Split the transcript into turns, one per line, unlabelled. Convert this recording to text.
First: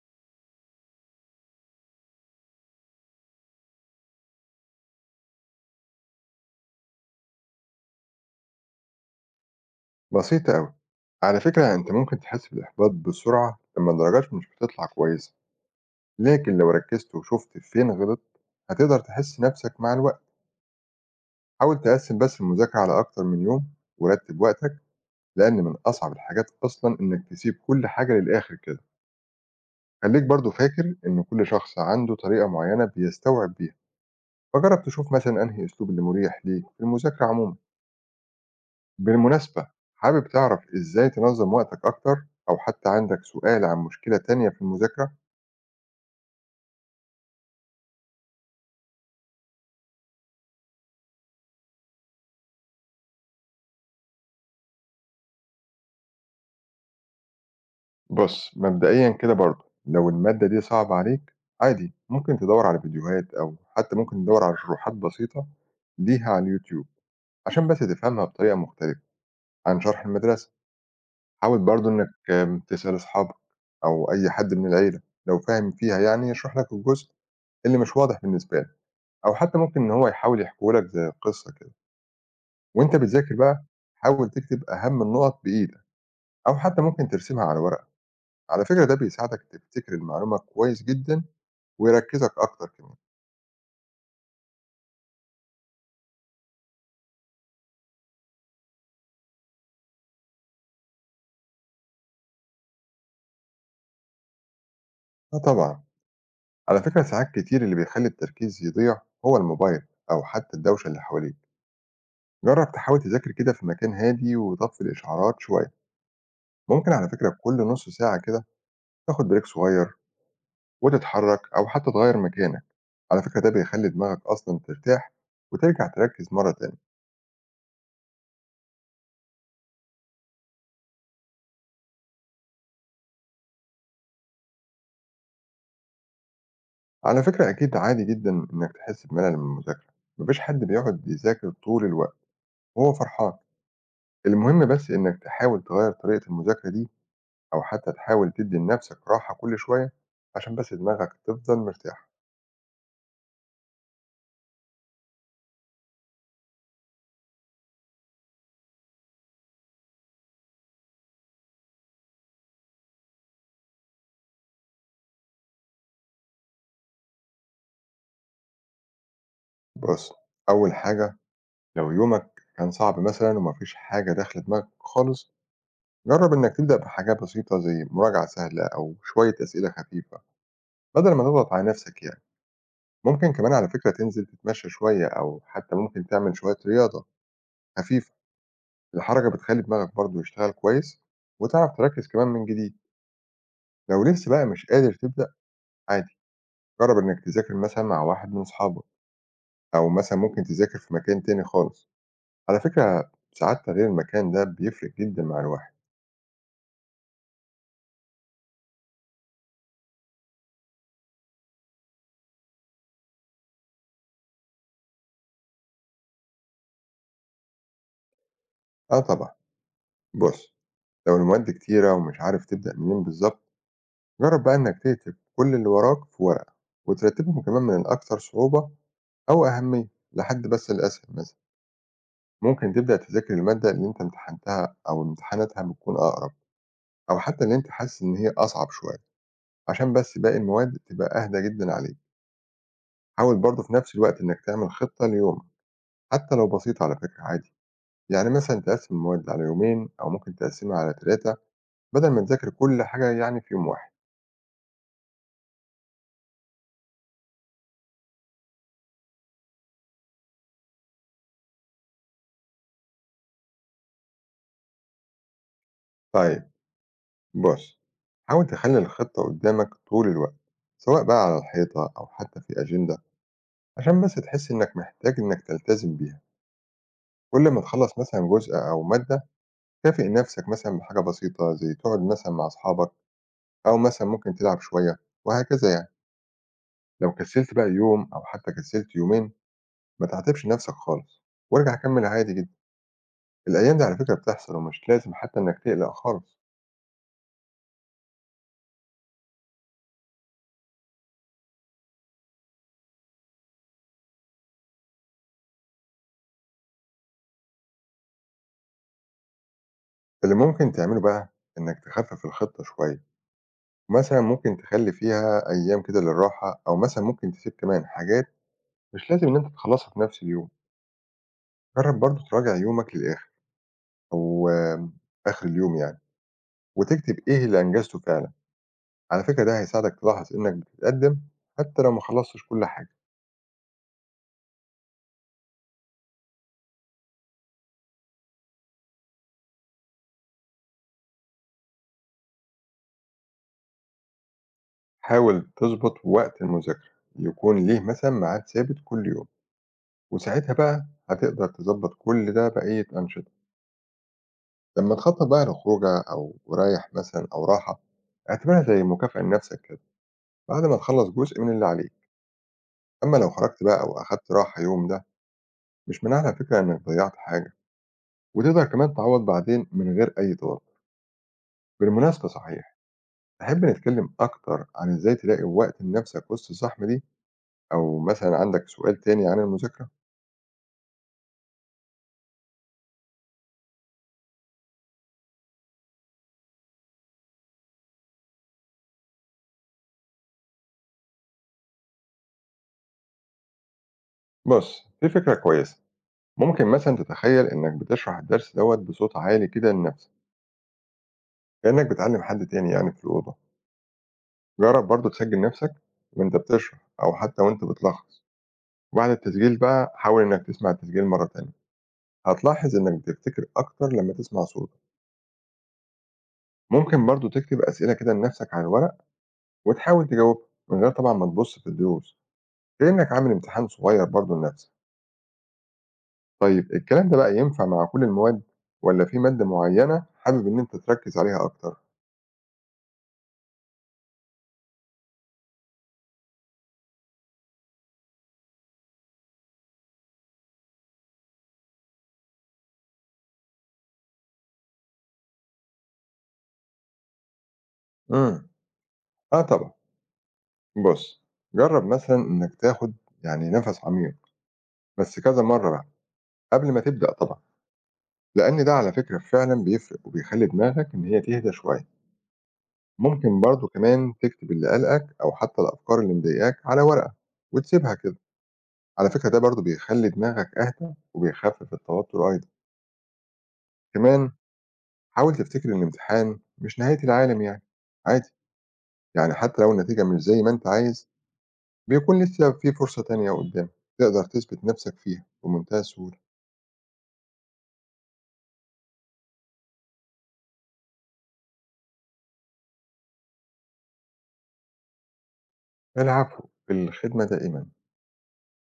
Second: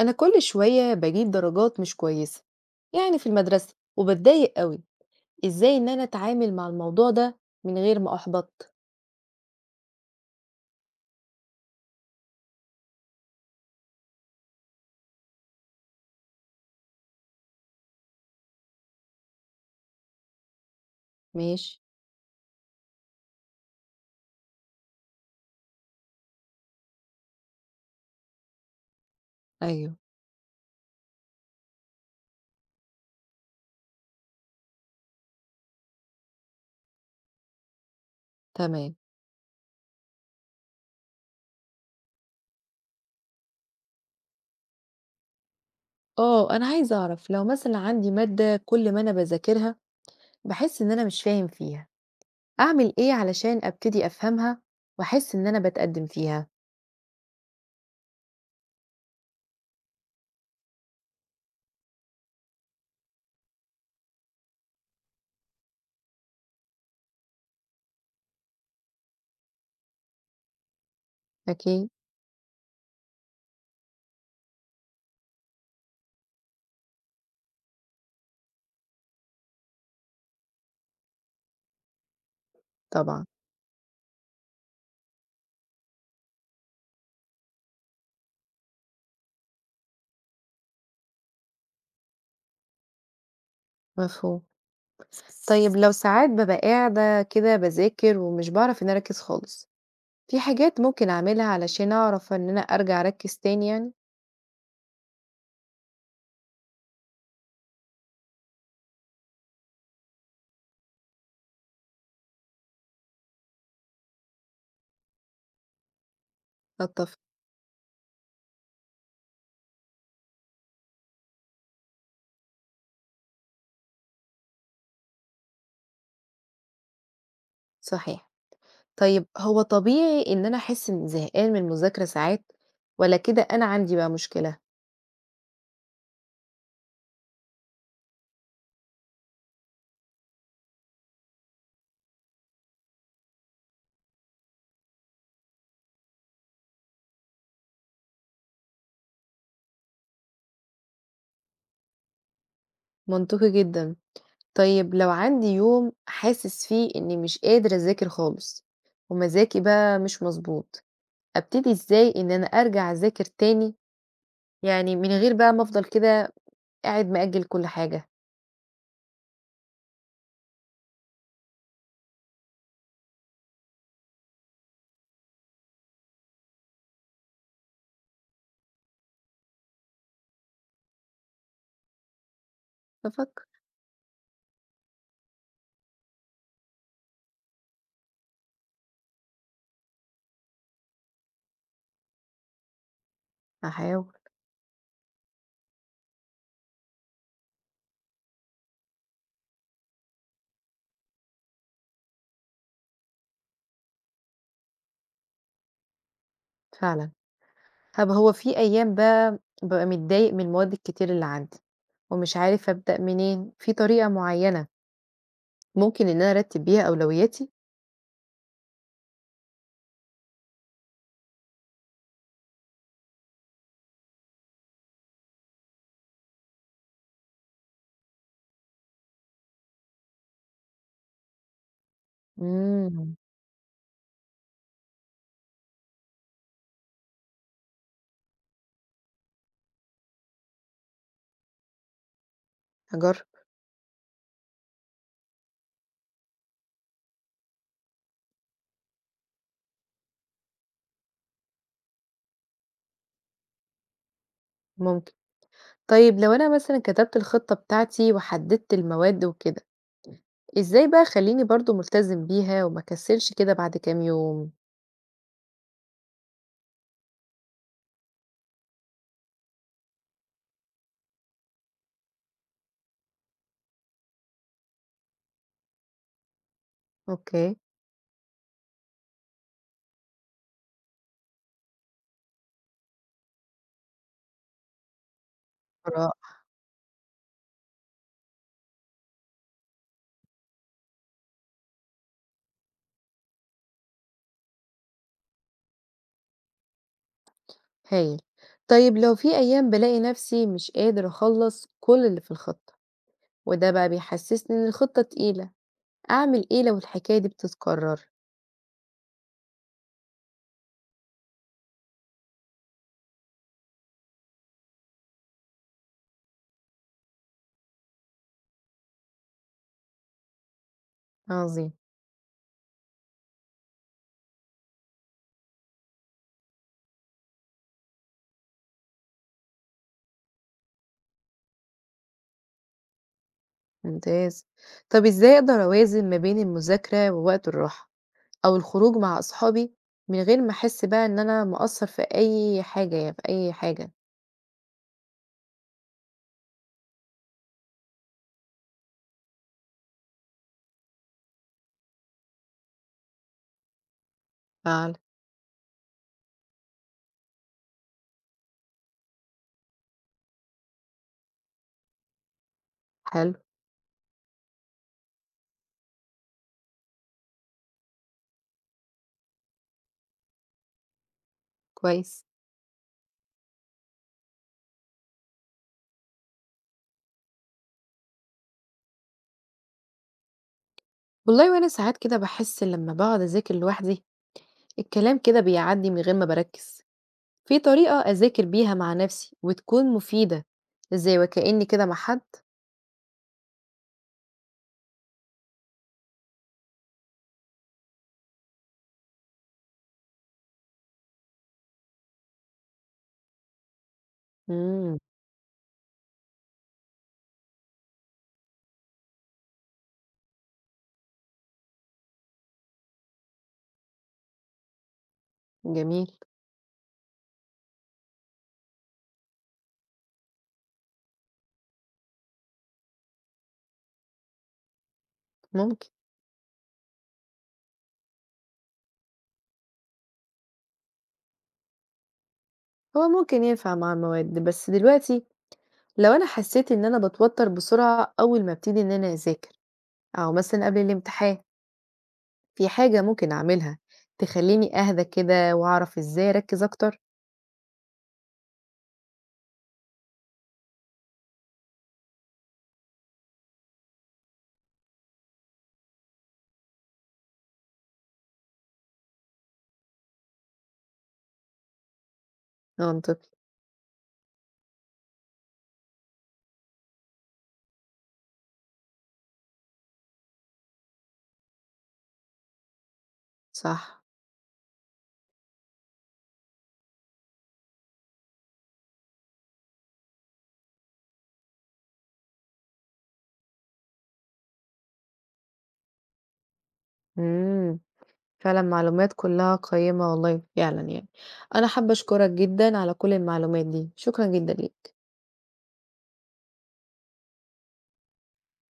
أنا كل شوية بجيب درجات مش كويسة، يعني في المدرسة وبتضايق قوي. إزاي إن أنا أتعامل مع الموضوع ده من غير ما أحبط؟
بسيطة أوي. على فكرة أنت ممكن تحس بالإحباط بسرعة لما درجاتك مش بتطلع كويسة، لكن لو ركزت وشفت فين غلط هتقدر تحس نفسك مع الوقت.
ماشي.
حاول تقسم بس المذاكرة على أكتر من يوم ورتب وقتك، لأن من أصعب الحاجات أصلا إنك تسيب كل حاجة للآخر كده.
أيوه.
خليك برضو فاكر إن كل شخص عنده طريقة معينة بيستوعب بيها، فجرب تشوف مثلا أنهي أسلوب اللي مريح ليك في المذاكرة عموما.
تمام.
بالمناسبة، حابب تعرف إزاي تنظم وقتك أكتر أو حتى عندك سؤال عن مشكلة تانية في المذاكرة؟
آه، أنا عايزة أعرف لو مثلا عندي مادة كل ما أنا بذاكرها بحس إن أنا مش فاهم فيها، أعمل إيه علشان أبتدي أفهمها وأحس إن أنا بتقدم فيها؟
بُص، مبدئيًا كده برضه لو المادة دي صعبة عليك عادي ممكن تدوّر على فيديوهات أو حتى ممكن تدوّر على شروحات بسيطة ليها على اليوتيوب، عشان بس تفهمها بطريقة مختلفة عن شرح المدرسة. حاول
أكيد.
برضه إنك تسأل أصحابك أو أي حد من العيلة لو فاهم فيها يعني يشرح لك الجزء اللي مش واضح بالنسبة له، أو حتى ممكن إن هو يحاول يحكيه لك زي قصة كده. وأنت
طبعا.
بتذاكر بقى حاول تكتب أهم النُقط بإيدك أو حتى ممكن ترسمها على ورقة، على فكرة ده بيساعدك تفتكر المعلومة كويس جدًا ويركّزك أكتر كمان.
مفهوم. طيب، لو ساعات ببقى قاعدة كده بذاكر ومش بعرف إن أركز خالص، في حاجات ممكن أعملها علشان أعرف إن أنا أرجع أركّز تاني يعني؟
آه طبعًا، على فكرة ساعات كتير اللي بيخلّي التركيز يضيع هو الموبايل أو حتى الدوشة اللي حواليك. جرّب تحاول تذاكر كده في مكان هادي وطفّي الإشعارات شوية، ممكن على
أتّفق.
فكرة كل نُص ساعة كده تاخد break صغير وتتحرّك أو حتى تغيّر مكانك. على فكرة ده بيخلّي دماغك أصلًا ترتاح وترجع تركّز مرّة تانية.
صحيح. طيب، هو طبيعي إن أنا أحس إني زهقان من المذاكرة ساعات والّا كده أنا عندي بقى مشكلة؟
على فكرة أكيد عادي جدًا إنك تحس بملل من المذاكرة، ما فيش حد بيقعد يذاكر طول الوقت وهو فرحان. المهم بس إنك تحاول تغيّر طريقة المذاكرة دي، أو حتى تحاول تدّي لنفسك راحة كل شوية عشان بس دماغك تفضل مرتاحة.
منطقي جدًا. طيب، لو عندي يوم حاسس فيه إني مش قادر أذاكر خالص ومزاجي بقى مش مضبوط، أبتدي إزاي إن أنا أرجع أذاكر تاني، يعني من غير بقى ما أفضل كده قاعد مأجّل كل حاجة؟
بُص، أول حاجة لو يومك كان صعب مثلًا وما فيش حاجة داخلة دماغك خالص، جرّب إنك تبدأ بحاجة بسيطة زي مراجعة سهلة أو شوية أسئلة خفيفة بدل ما تضغط على نفسك يعني. ممكن
أتّفق.
كمان على فكرة تنزل تتمشى شوية أو حتى ممكن تعمل شوية رياضة خفيفة. الحركة بتخلّي دماغك برضه يشتغل كويس، وتعرف تركّز كمان من جديد. لو
هاحاول.
لسه بقى مش قادر تبدأ عادي، جرّب إنك تذاكر مثلًا مع واحد من أصحابك، أو مثلًا ممكن تذاكر في مكان تاني خالص. على فكرة ساعات تغيير المكان ده بيفرق جدًا مع الواحد.
فعلًا. طب هو في أيام بقى بابقى متضايق من المواد الكتير اللي عندي، ومش عارف أبدأ منين، في طريقة معينة ممكن إن أنا أرتب بيها أولوياتي؟
آه طبعًا، بُص لو المواد كتيرة ومش عارف تبدأ منين بالضبط، جرّب بقى إنك تكتب كل اللي وراك في ورقة، وترتّبهم كمان من الأكثر صعوبة أو أهمية، لحد بس الأسهل مثلًا. ممكن تبدأ
امم،
تذاكر المادة اللي أنت امتحنتها أو امتحاناتها بتكون أقرب. أو حتى اللي أنت حاسس إن هي أصعب شوية، عشان بس باقي المواد تبقى أهدى جدًا عليك.
هاجرب.
حاول برضه في نفس الوقت إنك تعمل خطة ليومك، حتى لو بسيطة على فكرة عادي، يعني مثلًا تقسّم المواد على يومين أو ممكن تقسّمها على 3 بدل ما تذاكر كل حاجة يعني في يوم واحد.
ممكن. طيب، لو أنا مثلًا كتبت الخطة بتاعتي وحددت المواد وكده، إزاي بقى أخلّيني برضه ملتزم بيها وما أكسلش كده بعد كام يوم؟
طيب بُص، حاول تخلّي الخطة قدّامك طول الوقت، سواء بقى على الحيطة أو حتى في أجندة، عشان بس تحس إنك محتاج إنك تلتزم بيها. كل
أوكي.
ما تخلّص مثلًا جزء أو مادة، كافئ نفسك مثلًا بحاجة بسيطة زي تقعد مثلًا مع أصحابك أو مثلًا ممكن تلعب شوية وهكذا يعني.
رائع.
لو كسلت بقى يوم أو حتى كسلت يومين ما تعاتبش نفسك خالص، وارجع كمّل عادي جدًا. الأيام دي على فكرة بتحصل ومش لازم حتى إنك تقلق خالص.
هايل. طيب، لو في أيام بالاقي نفسي مش قادر أخلّص كل اللي في الخطة، وده بقى بيحسسني إن الخطة تقيلة. أعمل إيه لو الحكاية دي بتتكرر؟
اللي ممكن تعمله بقى إنك تخفف الخطة شوية، مثلًا ممكن تخلّي فيها أيام كده للراحة أو مثلًا ممكن تسيب كمان حاجات مش لازم إن أنت تخلّصها في نفس اليوم.
عظيم.
جرّب برضه تراجع يومك للآخر أو آخر اليوم يعني، وتكتب إيه اللي أنجزته فعلًا. على فكرة ده هيساعدك تلاحظ إنك بتتقدم حتى لو ما خلصتش كل حاجة.
ممتاز. طب إزاي أقدر أوازن ما بين المذاكرة ووقت الراحة أو الخروج مع أصحابي من غير ما أحس بقى إن أنا مقصر في أي حاجة يعني في أي حاجة؟
حاول تظبط وقت المذاكرة يكون ليه مثلا ميعاد ثابت كل يوم، وساعتها بقى هتقدر تظبط كل ده بقية أنشطة. لما
فعلا.
تخطط بقى لخروجة أو رايح مثلا أو راحة، اعتبرها زي مكافأة لنفسك كده بعد ما تخلص جزء من اللي عليك. أما لو
حلو.
خرجت بقى أو أخدت راحة يوم ده، مش معناه على فكرة إنك ضيعت حاجة، وتقدر كمان تعوض بعدين من غير أي توتر.
كويس.
بالمناسبة صحيح، تحب نتكلم أكتر عن إزاي تلاقي وقت لنفسك وسط الزحمة دي، أو مثلا عندك سؤال تاني عن المذاكرة؟
والله وأنا ساعات كده بحس لما بقعد أذاكر لوحدي الكلام كده بيعدي من غير ما بركز. في طريقة أذاكر بيها مع نفسي وتكون مفيدة زي وكأني كده مع حد؟
بص، في فكرة كويسة. ممكن مثلا تتخيل إنك بتشرح الدرس دوت بصوت عالي كده لنفسك، كأنك بتعلم حد تاني يعني في الأوضة. جرب
امم
برضه تسجل نفسك وأنت بتشرح، أو حتى وأنت بتلخص، وبعد التسجيل بقى حاول إنك تسمع التسجيل مرة تانية. هتلاحظ إنك بتفتكر أكتر لما تسمع صوتك.
جميل.
ممكن برضه تكتب أسئلة كده لنفسك على الورق، وتحاول تجاوبها من غير طبعا ما تبص في الدروس، كأنك عامل امتحان صغير برضه لنفسك.
ممكن.
طيب الكلام ده بقى ينفع مع كل المواد، ولا في مادة معينة حابب إن أنت تركز عليها أكتر؟
هو ممكن ينفع مع المواد بس دلوقتي، لو أنا حسيت إن أنا باتوتر بسرعة أول ما ابتدي إن أنا أذاكر أو مثلا قبل الامتحان، في حاجة ممكن أعملها تخليني أهدى كده وأعرف إزاي أركز أكتر؟
إمم. آه طبعًا. بُص، جرّب مثلًا إنّك تاخُد يعني نَفَس عميق بس كذا مرّة بقى قبل ما تبدأ طبعًا، لإن ده على فكرة فعلًا بيفرق وبيخلّي دماغك إن هي تهدى شوية.
منطقي.
ممكن برضه كمان تكتب اللي قلقك أو حتّى الأفكار اللي مضايقاك على ورقة وتسيبها كده. على فكرة ده برضه بيخلّي دماغك أهدى وبيخفِّف التوتُّر أيضًا.
صح.
كمان حاول تفتكر إن الامتحان مش نهاية العالم يعني، عادي، يعني حتّى لو النتيجة مش زي ما أنت عايز، بيكون لسه في فرصة تانية قدّامك تقدر تثبت نَفْسك فيها بمنتهى السهولة.
امم فعلا معلومات كلها قيمة والله فعلا، يعني أنا حابة أشكرك جدا على كل المعلومات دي، شكرا جدا ليك.
العفو، في الخدمة دائمًا.